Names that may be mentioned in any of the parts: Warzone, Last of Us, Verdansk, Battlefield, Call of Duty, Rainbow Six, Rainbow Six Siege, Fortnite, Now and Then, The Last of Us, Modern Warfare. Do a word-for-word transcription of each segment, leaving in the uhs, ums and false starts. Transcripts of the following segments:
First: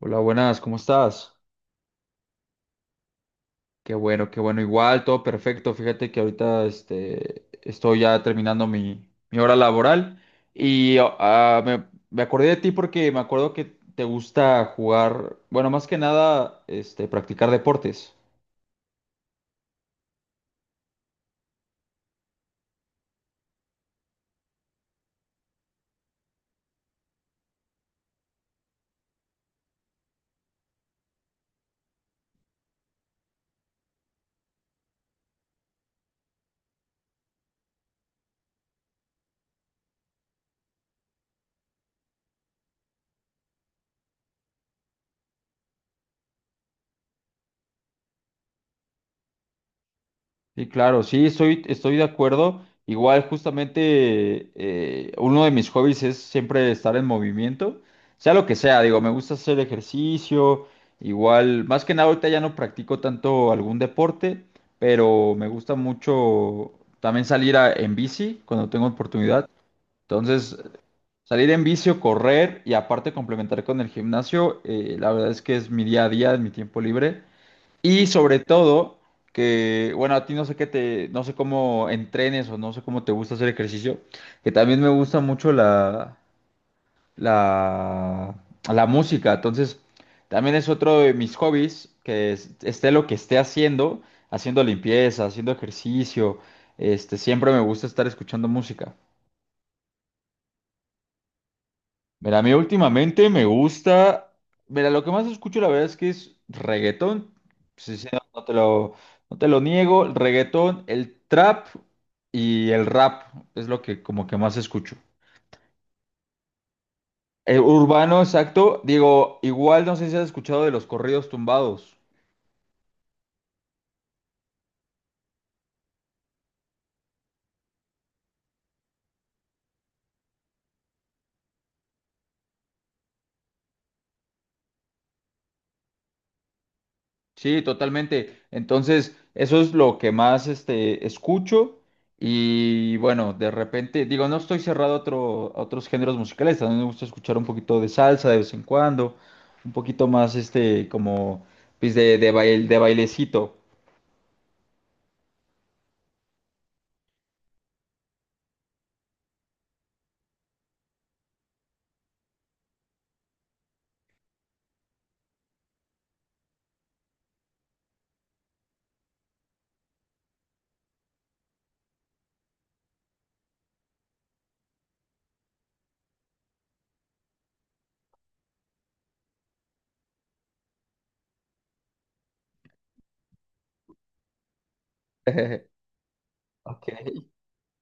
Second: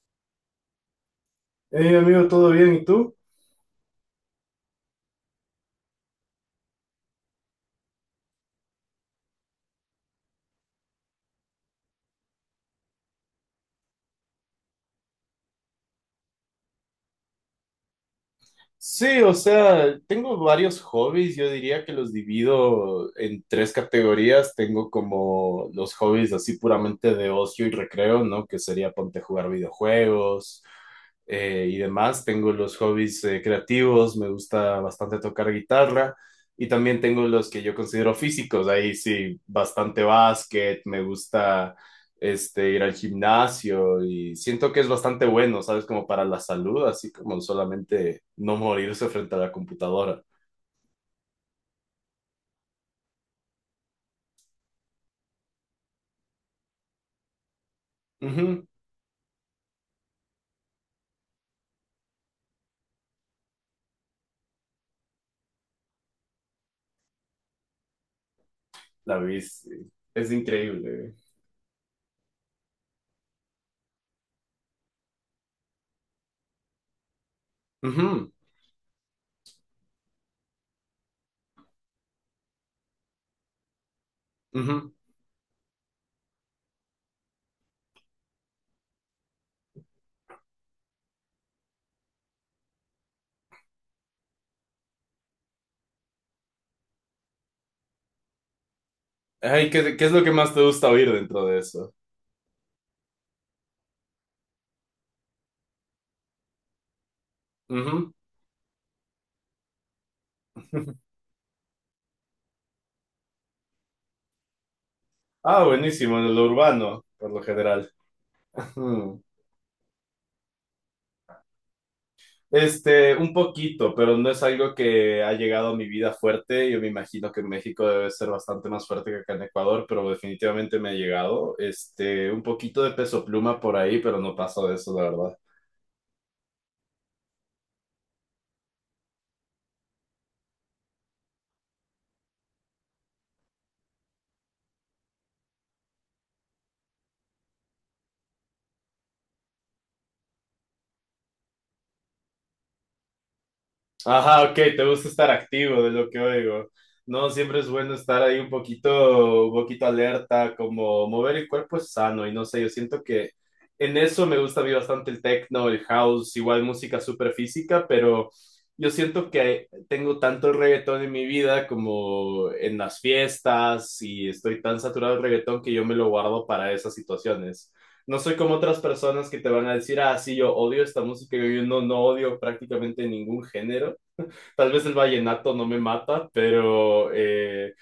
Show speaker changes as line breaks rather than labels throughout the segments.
Hola, buenas, ¿cómo estás?
Hey amigo, ¿todo bien? ¿Y tú?
Qué bueno, qué bueno. Igual, todo perfecto. Fíjate que ahorita este, estoy ya terminando mi, mi hora laboral y oh, ah, me, me acordé de ti porque me acuerdo que te gusta jugar, bueno, más que nada, este, practicar deportes.
Sí, o sea, tengo varios hobbies, yo diría que los divido en tres categorías. Tengo como los hobbies así puramente de ocio y recreo, ¿no? Que sería ponte a jugar videojuegos eh, y demás. Tengo los hobbies eh, creativos, me gusta bastante tocar guitarra y también tengo los que yo considero físicos, ahí sí, bastante básquet, me gusta este, ir al gimnasio y siento que es bastante bueno, ¿sabes? Como para la salud, así como solamente no morirse frente a la computadora.
Sí, claro, sí, estoy, estoy de acuerdo. Igual, justamente, eh, uno de mis hobbies es siempre estar en movimiento, sea lo que
Ujú.
sea, digo, me gusta hacer ejercicio, igual, más que nada ahorita ya no practico tanto algún deporte, pero me gusta mucho también salir a- en bici cuando tengo
La
oportunidad.
bici, es
Entonces,
increíble.
salir en bici o correr y aparte complementar con el gimnasio, eh, la verdad es que es mi día a día, es mi tiempo libre. Y
Ujú,
sobre todo, que, bueno, a ti no sé qué te, no sé cómo entrenes o no sé cómo te gusta hacer ejercicio, que también me
ujú.
gusta mucho la, la, la música. Entonces, también es otro de mis hobbies, que es- esté lo que esté haciendo, haciendo limpieza, haciendo ejercicio, este, siempre me gusta estar escuchando música.
Ay, ¿qué, qué es lo que más te gusta oír dentro de eso?
Mira, a mí últimamente me gusta. Mira, lo que más escucho, la verdad es que es reggaetón. Sí, sí,
Ujú.
no, no te lo, no te lo niego. El reggaetón, el trap y el rap es lo que como que más escucho.
Ah, buenísimo, en lo urbano, por lo
El
general.
urbano, exacto.
Ujú.
Digo, igual no sé si has escuchado de los corridos tumbados.
Este, un poquito, pero no es algo que ha llegado a mi vida fuerte. Yo me imagino que en México debe ser bastante más fuerte que acá en Ecuador, pero definitivamente me ha llegado. Este, un poquito de peso pluma por ahí, pero no paso de eso, la verdad.
Sí, totalmente. Entonces, eso es lo que más este, escucho. Y bueno, de repente, digo, no estoy cerrado a, otro, a otros géneros musicales. También me gusta escuchar un poquito de salsa de vez en cuando. Un poquito más, este, como, pues, de, de, bail- de bailecito.
Ajá, ok, te gusta estar activo de lo que oigo. No, siempre es bueno estar ahí un poquito, un poquito alerta, como mover el cuerpo es sano y no sé, yo siento que en eso me gusta a mí bastante el techno, el house, igual música súper física, pero yo siento que tengo tanto reggaetón en mi vida como en las fiestas y estoy tan saturado del reggaetón que yo me lo guardo para esas situaciones. No soy como otras personas que te van a decir, ah, sí, yo odio esta música, yo no, no odio prácticamente ningún género. Tal vez el vallenato no me mata, pero
Ok.
eh,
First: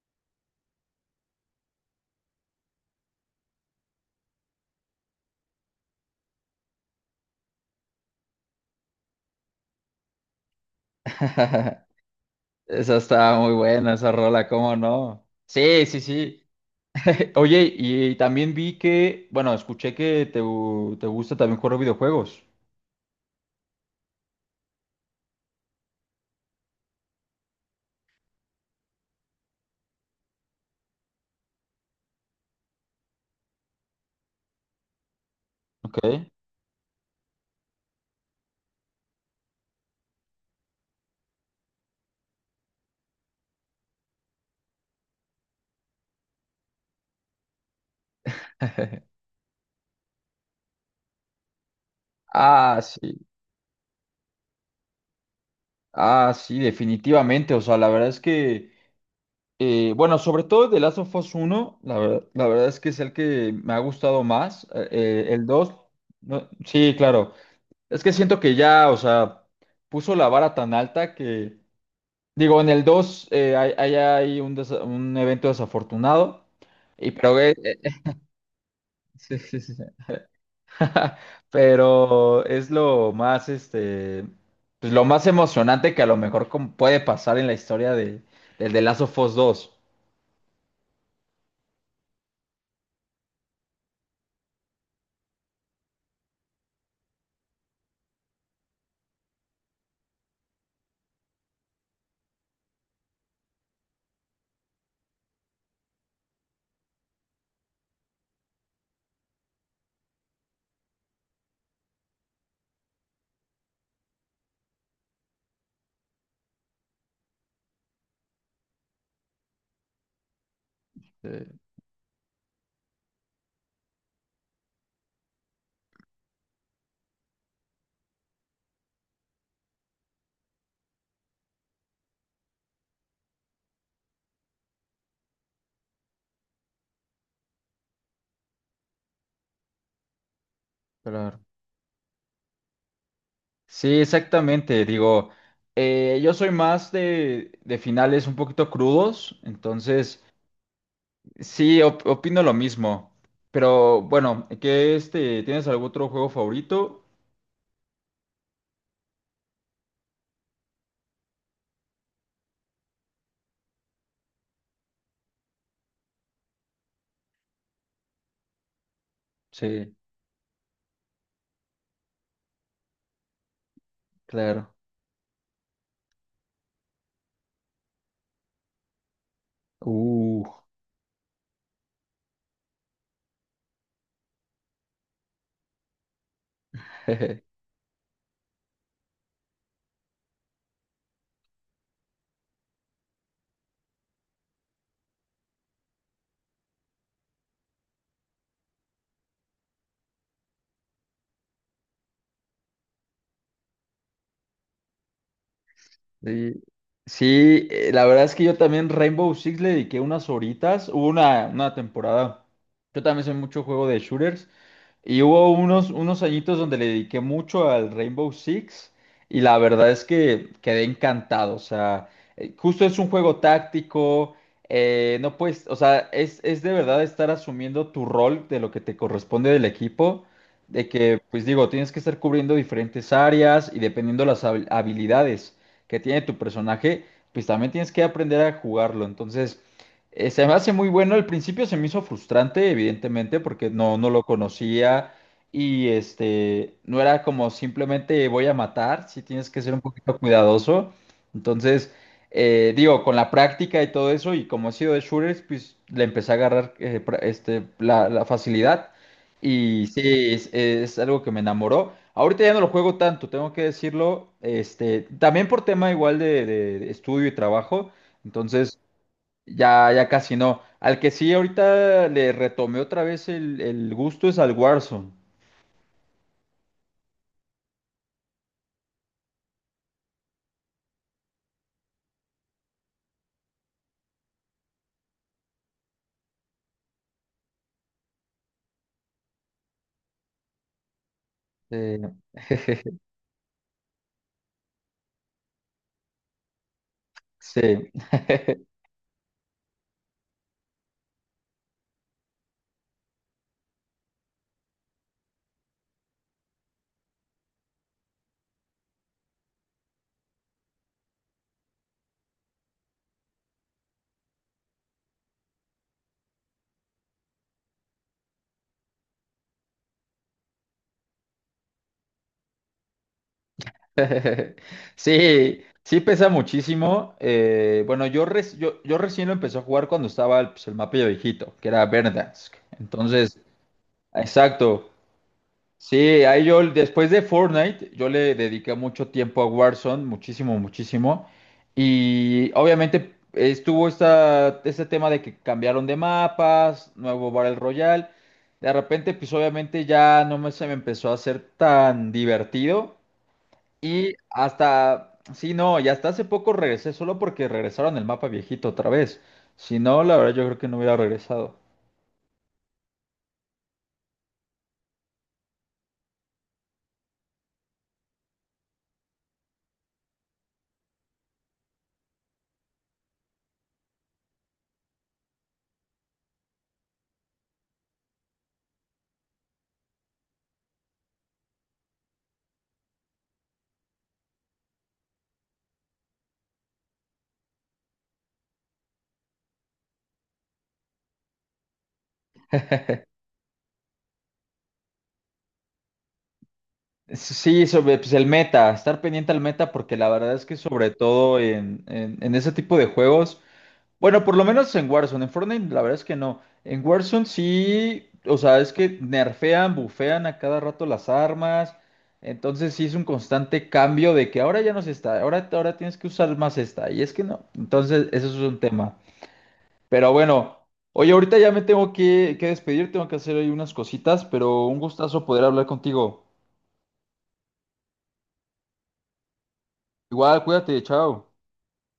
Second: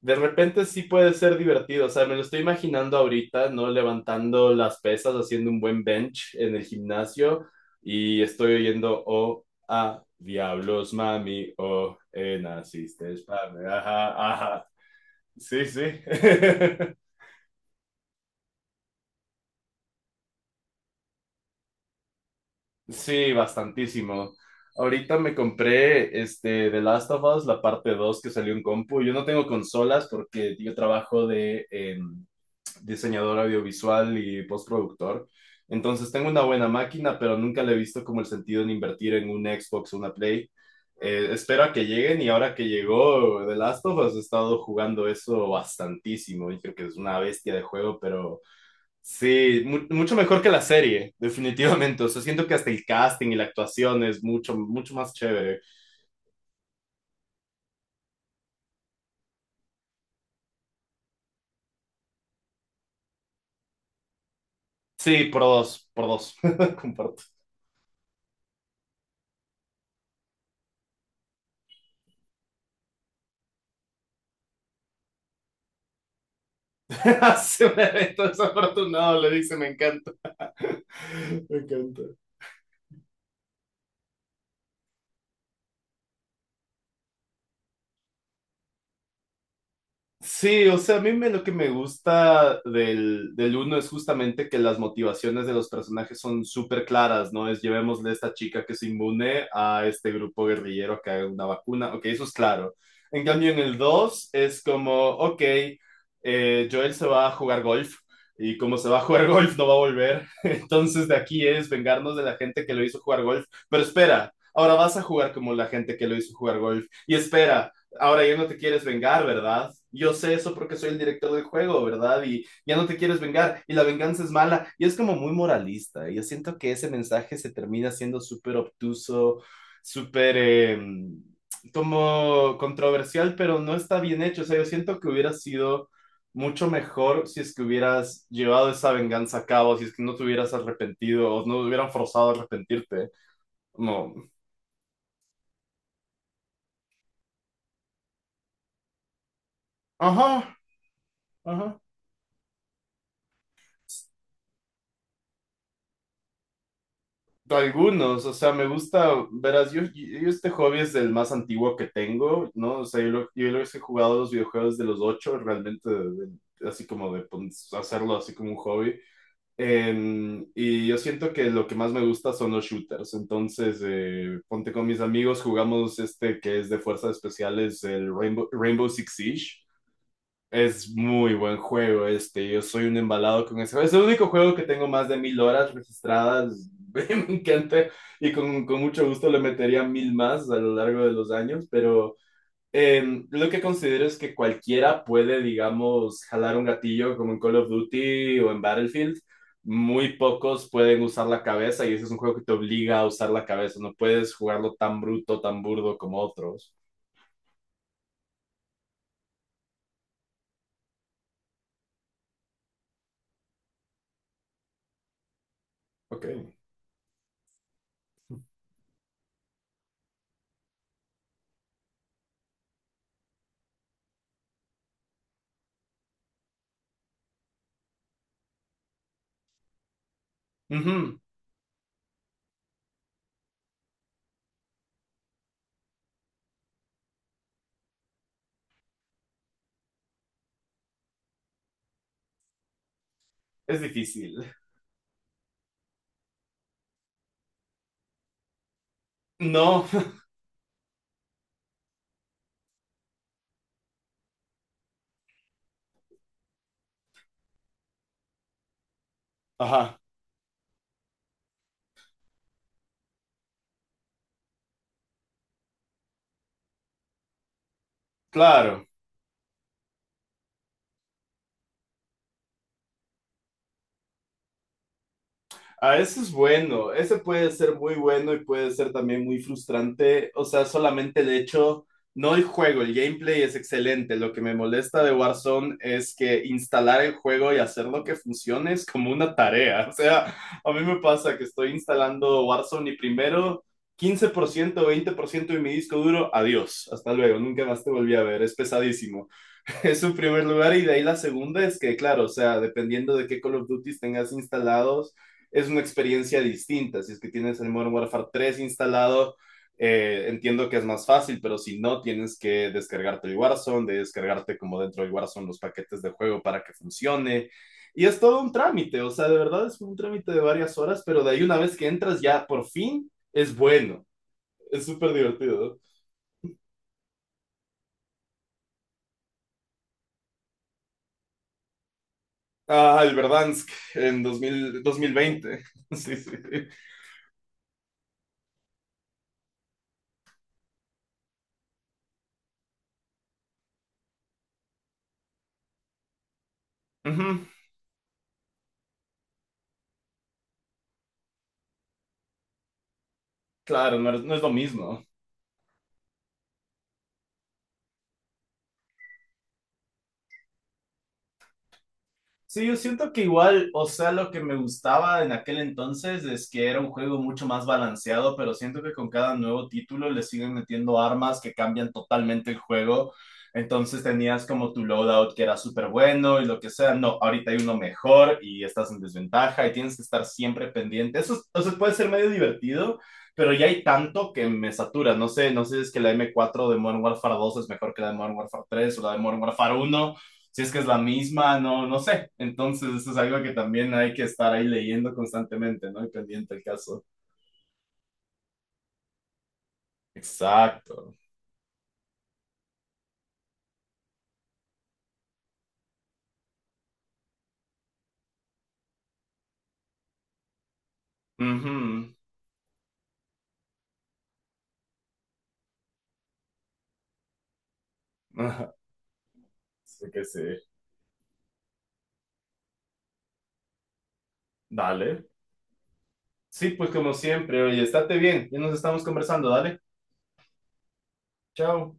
de repente sí puede ser divertido. O sea, me lo estoy imaginando ahorita, ¿no? Levantando las pesas, haciendo un buen bench en el gimnasio y estoy oyendo, oh, ah, diablos, mami, oh, eh,
Esa
naciste,
está muy
espame,
buena, esa
ajá,
rola,
ajá.
¿cómo no?
Sí, sí.
Sí, sí, sí. Oye, y también vi que, bueno, escuché que te, gu- te gusta también jugar videojuegos.
Sí, bastantísimo. Ahorita me compré este The Last of Us, la parte dos que salió en compu. Yo no tengo consolas porque yo trabajo de em, diseñador audiovisual y postproductor. Entonces
Ok.
tengo una buena máquina, pero nunca le he visto como el sentido en invertir en un Xbox o una Play. Eh, espero a que lleguen y ahora que llegó The Last of Us he estado jugando eso bastantísimo. Dije que es una bestia de juego, pero sí, mu- mucho mejor que la serie, definitivamente. O sea, siento que hasta
Ah,
el
sí,
casting y la actuación es mucho, mucho más chévere.
ah, sí, definitivamente. O sea, la verdad es que, eh, bueno, sobre todo de Last of Us uno, la verdad, la verdad es que es el que me ha gustado más. Eh,
Sí,
eh,
por
el dos,
dos, por dos,
no- sí,
comparto.
claro. Es que siento que ya, o sea, puso la vara tan alta que, digo, en el dos eh, hay, hay, hay un, desa- un evento desafortunado. Y pero, eh,
Hace un
eh,
evento desafortunado, le
sí,
dice,
sí,
me
sí, sí.
encanta. Me encanta.
Pero es lo más, este, pues lo más emocionante que a lo mejor como puede pasar en la historia de, del de Last of Us dos.
Sí, o sea, a mí me- lo que me gusta del, del uno es justamente que las motivaciones de los personajes son súper claras, ¿no? Es llevémosle a esta chica que es inmune a este grupo guerrillero que haga una vacuna, ok, eso es claro. En cambio, en el dos es como, ok, eh, Joel se va a jugar golf y como se va a jugar golf no va a volver, entonces de aquí es vengarnos de la gente que lo hizo jugar golf, pero espera. Ahora vas a jugar como la gente que lo hizo jugar golf. Y espera, ahora ya no te quieres vengar, ¿verdad? Yo sé eso porque soy el director del
Eh,
juego, ¿verdad? Y ya no te quieres vengar y la venganza es mala. Y es como muy moralista. Yo siento que ese mensaje se termina siendo súper obtuso, súper eh, como controversial, pero no está bien hecho. O sea, yo siento que hubiera sido mucho mejor si es que hubieras llevado esa venganza a cabo, si es que no te hubieras arrepentido
Claro.
o no te hubieran forzado a arrepentirte.
Sí,
Como,
exactamente. Digo, eh, yo soy más de, de finales un poquito crudos, entonces
ajá, ajá.
sí, op- opino lo mismo. Pero bueno, ¿qué este, tienes algún otro juego favorito?
Algunos, o sea, me gusta, verás, yo, yo este hobby es el más antiguo que tengo, ¿no? O sea, yo, lo- yo los he jugado los videojuegos de los ocho, realmente, de- de- así como de pon- hacerlo así como un hobby.
Sí,
Eh, y yo siento que lo que más me gusta son los shooters, entonces, eh, ponte
claro.
con mis amigos, jugamos este que es de fuerzas especiales, el Rainbow, Rainbow Six Siege.
Uh.
Es muy buen juego este, yo soy un embalado con ese juego. Es el único juego que tengo más de mil horas registradas, me encanta y con, con mucho gusto le metería mil más a lo largo de los años, pero eh, lo que considero es que cualquiera puede, digamos, jalar un gatillo como en Call of Duty o en Battlefield. Muy pocos pueden usar la cabeza y ese es un juego que te obliga a usar la cabeza, no puedes jugarlo tan bruto, tan burdo como
Sí,
otros.
sí, eh, la verdad es que yo también Rainbow Six le dediqué unas horitas. Hubo una, una temporada. Yo también soy mucho juego de shooters. Y hubo unos, unos
Ok.
añitos donde le dediqué mucho al Rainbow Six. Y la verdad es que quedé encantado. O sea, eh, justo es un juego táctico. Eh, no puedes, o sea, es, es de verdad estar asumiendo tu rol de lo que te corresponde del equipo. De que,
Ujú.
pues digo, tienes que estar cubriendo diferentes áreas y dependiendo las habil- habilidades que tiene tu personaje, pues también tienes que aprender a jugarlo. Entonces, eh, se me hace muy bueno. Al principio se me hizo frustrante, evidentemente, porque
Es
no, no lo
difícil.
conocía y este, no era como simplemente voy a matar, sí tienes que ser un
No.
poquito cuidadoso. Entonces, eh, digo, con la práctica y todo eso, y como he sido de shooters, pues le empecé a agarrar eh, pra- este, la, la facilidad. Y
Ajá.
sí, es, es algo que me enamoró. Ahorita ya no lo juego tanto, tengo que decirlo. Este, también por tema igual de, de- estudio y trabajo. Entonces,
Claro,
ya, ya casi no. Al que sí ahorita le retomé otra vez el, el gusto es al Warzone.
a eso es bueno, ese puede ser muy bueno y puede ser también muy frustrante, o sea, solamente el hecho, no el juego, el gameplay es excelente, lo que me molesta de Warzone es que instalar el juego y hacerlo que funcione es como una tarea, o sea, a mí me pasa que estoy
Eh,
instalando Warzone y primero quince por ciento, veinte por ciento de mi disco duro, adiós, hasta luego, nunca más
sí.
te volví a ver, es pesadísimo. Es su primer lugar y de ahí la segunda es que, claro, o sea, dependiendo de qué Call of Duty tengas instalados, es una experiencia distinta. Si es que tienes el Modern Warfare tres instalado, eh, entiendo que es más fácil, pero si no, tienes que descargarte el Warzone, de descargarte como dentro del Warzone los paquetes de juego para que funcione. Y es todo un trámite, o sea, de verdad es un trámite de varias horas, pero de ahí una vez que entras ya por fin es bueno, es súper
Sí,
divertido, ¿no?
sí pesa muchísimo. Eh, bueno, yo, reci- yo, yo recién lo empecé a jugar cuando estaba pues, el mapa viejito, que era Verdansk.
Ah, el
Entonces,
Verdansk en dos mil
exacto.
dos mil veinte. Sí,
Sí,
sí.
ahí yo
Sí.
después de Fortnite, yo le dediqué mucho tiempo a Warzone, muchísimo, muchísimo. Y obviamente estuvo esta, este tema de que cambiaron de mapas,
Ujú.
nuevo Battle Royale. De repente, pues obviamente ya no me, se me empezó a hacer tan divertido.
Claro, no
Y
es, no es lo mismo.
hasta, sí, no, y hasta hace poco regresé solo porque regresaron el mapa viejito otra vez. Si no, la verdad yo creo que no hubiera regresado.
Sí, yo siento que igual, o sea, lo que me gustaba en aquel entonces es que era un juego mucho más balanceado, pero siento que con cada nuevo título le siguen metiendo armas que cambian totalmente el juego. Entonces tenías como tu loadout que era súper bueno y lo que sea. No, ahorita hay uno mejor y estás en desventaja y tienes que estar siempre pendiente. Eso, es- o sea, puede ser medio divertido, pero ya hay tanto que me satura. No sé, no sé si es que la m cuatro de Modern Warfare dos es mejor que la de Modern Warfare tres o la de Modern Warfare uno si es que es la misma, no, no sé. Entonces, eso es algo que también hay que estar ahí leyendo constantemente, ¿no? Y pendiente el caso.
Sí, sobre pues, el meta, estar pendiente al meta, porque la verdad es que sobre
Exacto.
todo en, en, en ese tipo de juegos, bueno, por lo menos en Warzone, en Fortnite la verdad es que no. En Warzone sí, o sea, es que nerfean, bufean a cada rato las armas,
Ujú.
entonces sí es un constante cambio de que ahora ya no se está, ahora, ahora tienes que usar más esta, y es que no, entonces eso es un tema.
Así
Pero
que sí.
bueno, oye, ahorita ya me tengo que, que despedir, tengo que hacer ahí unas cositas, pero un gustazo
Dale.
poder hablar contigo.
Sí, pues como siempre, oye, estate bien. Ya nos estamos conversando, dale.
Igual, cuídate, chao.
Chao.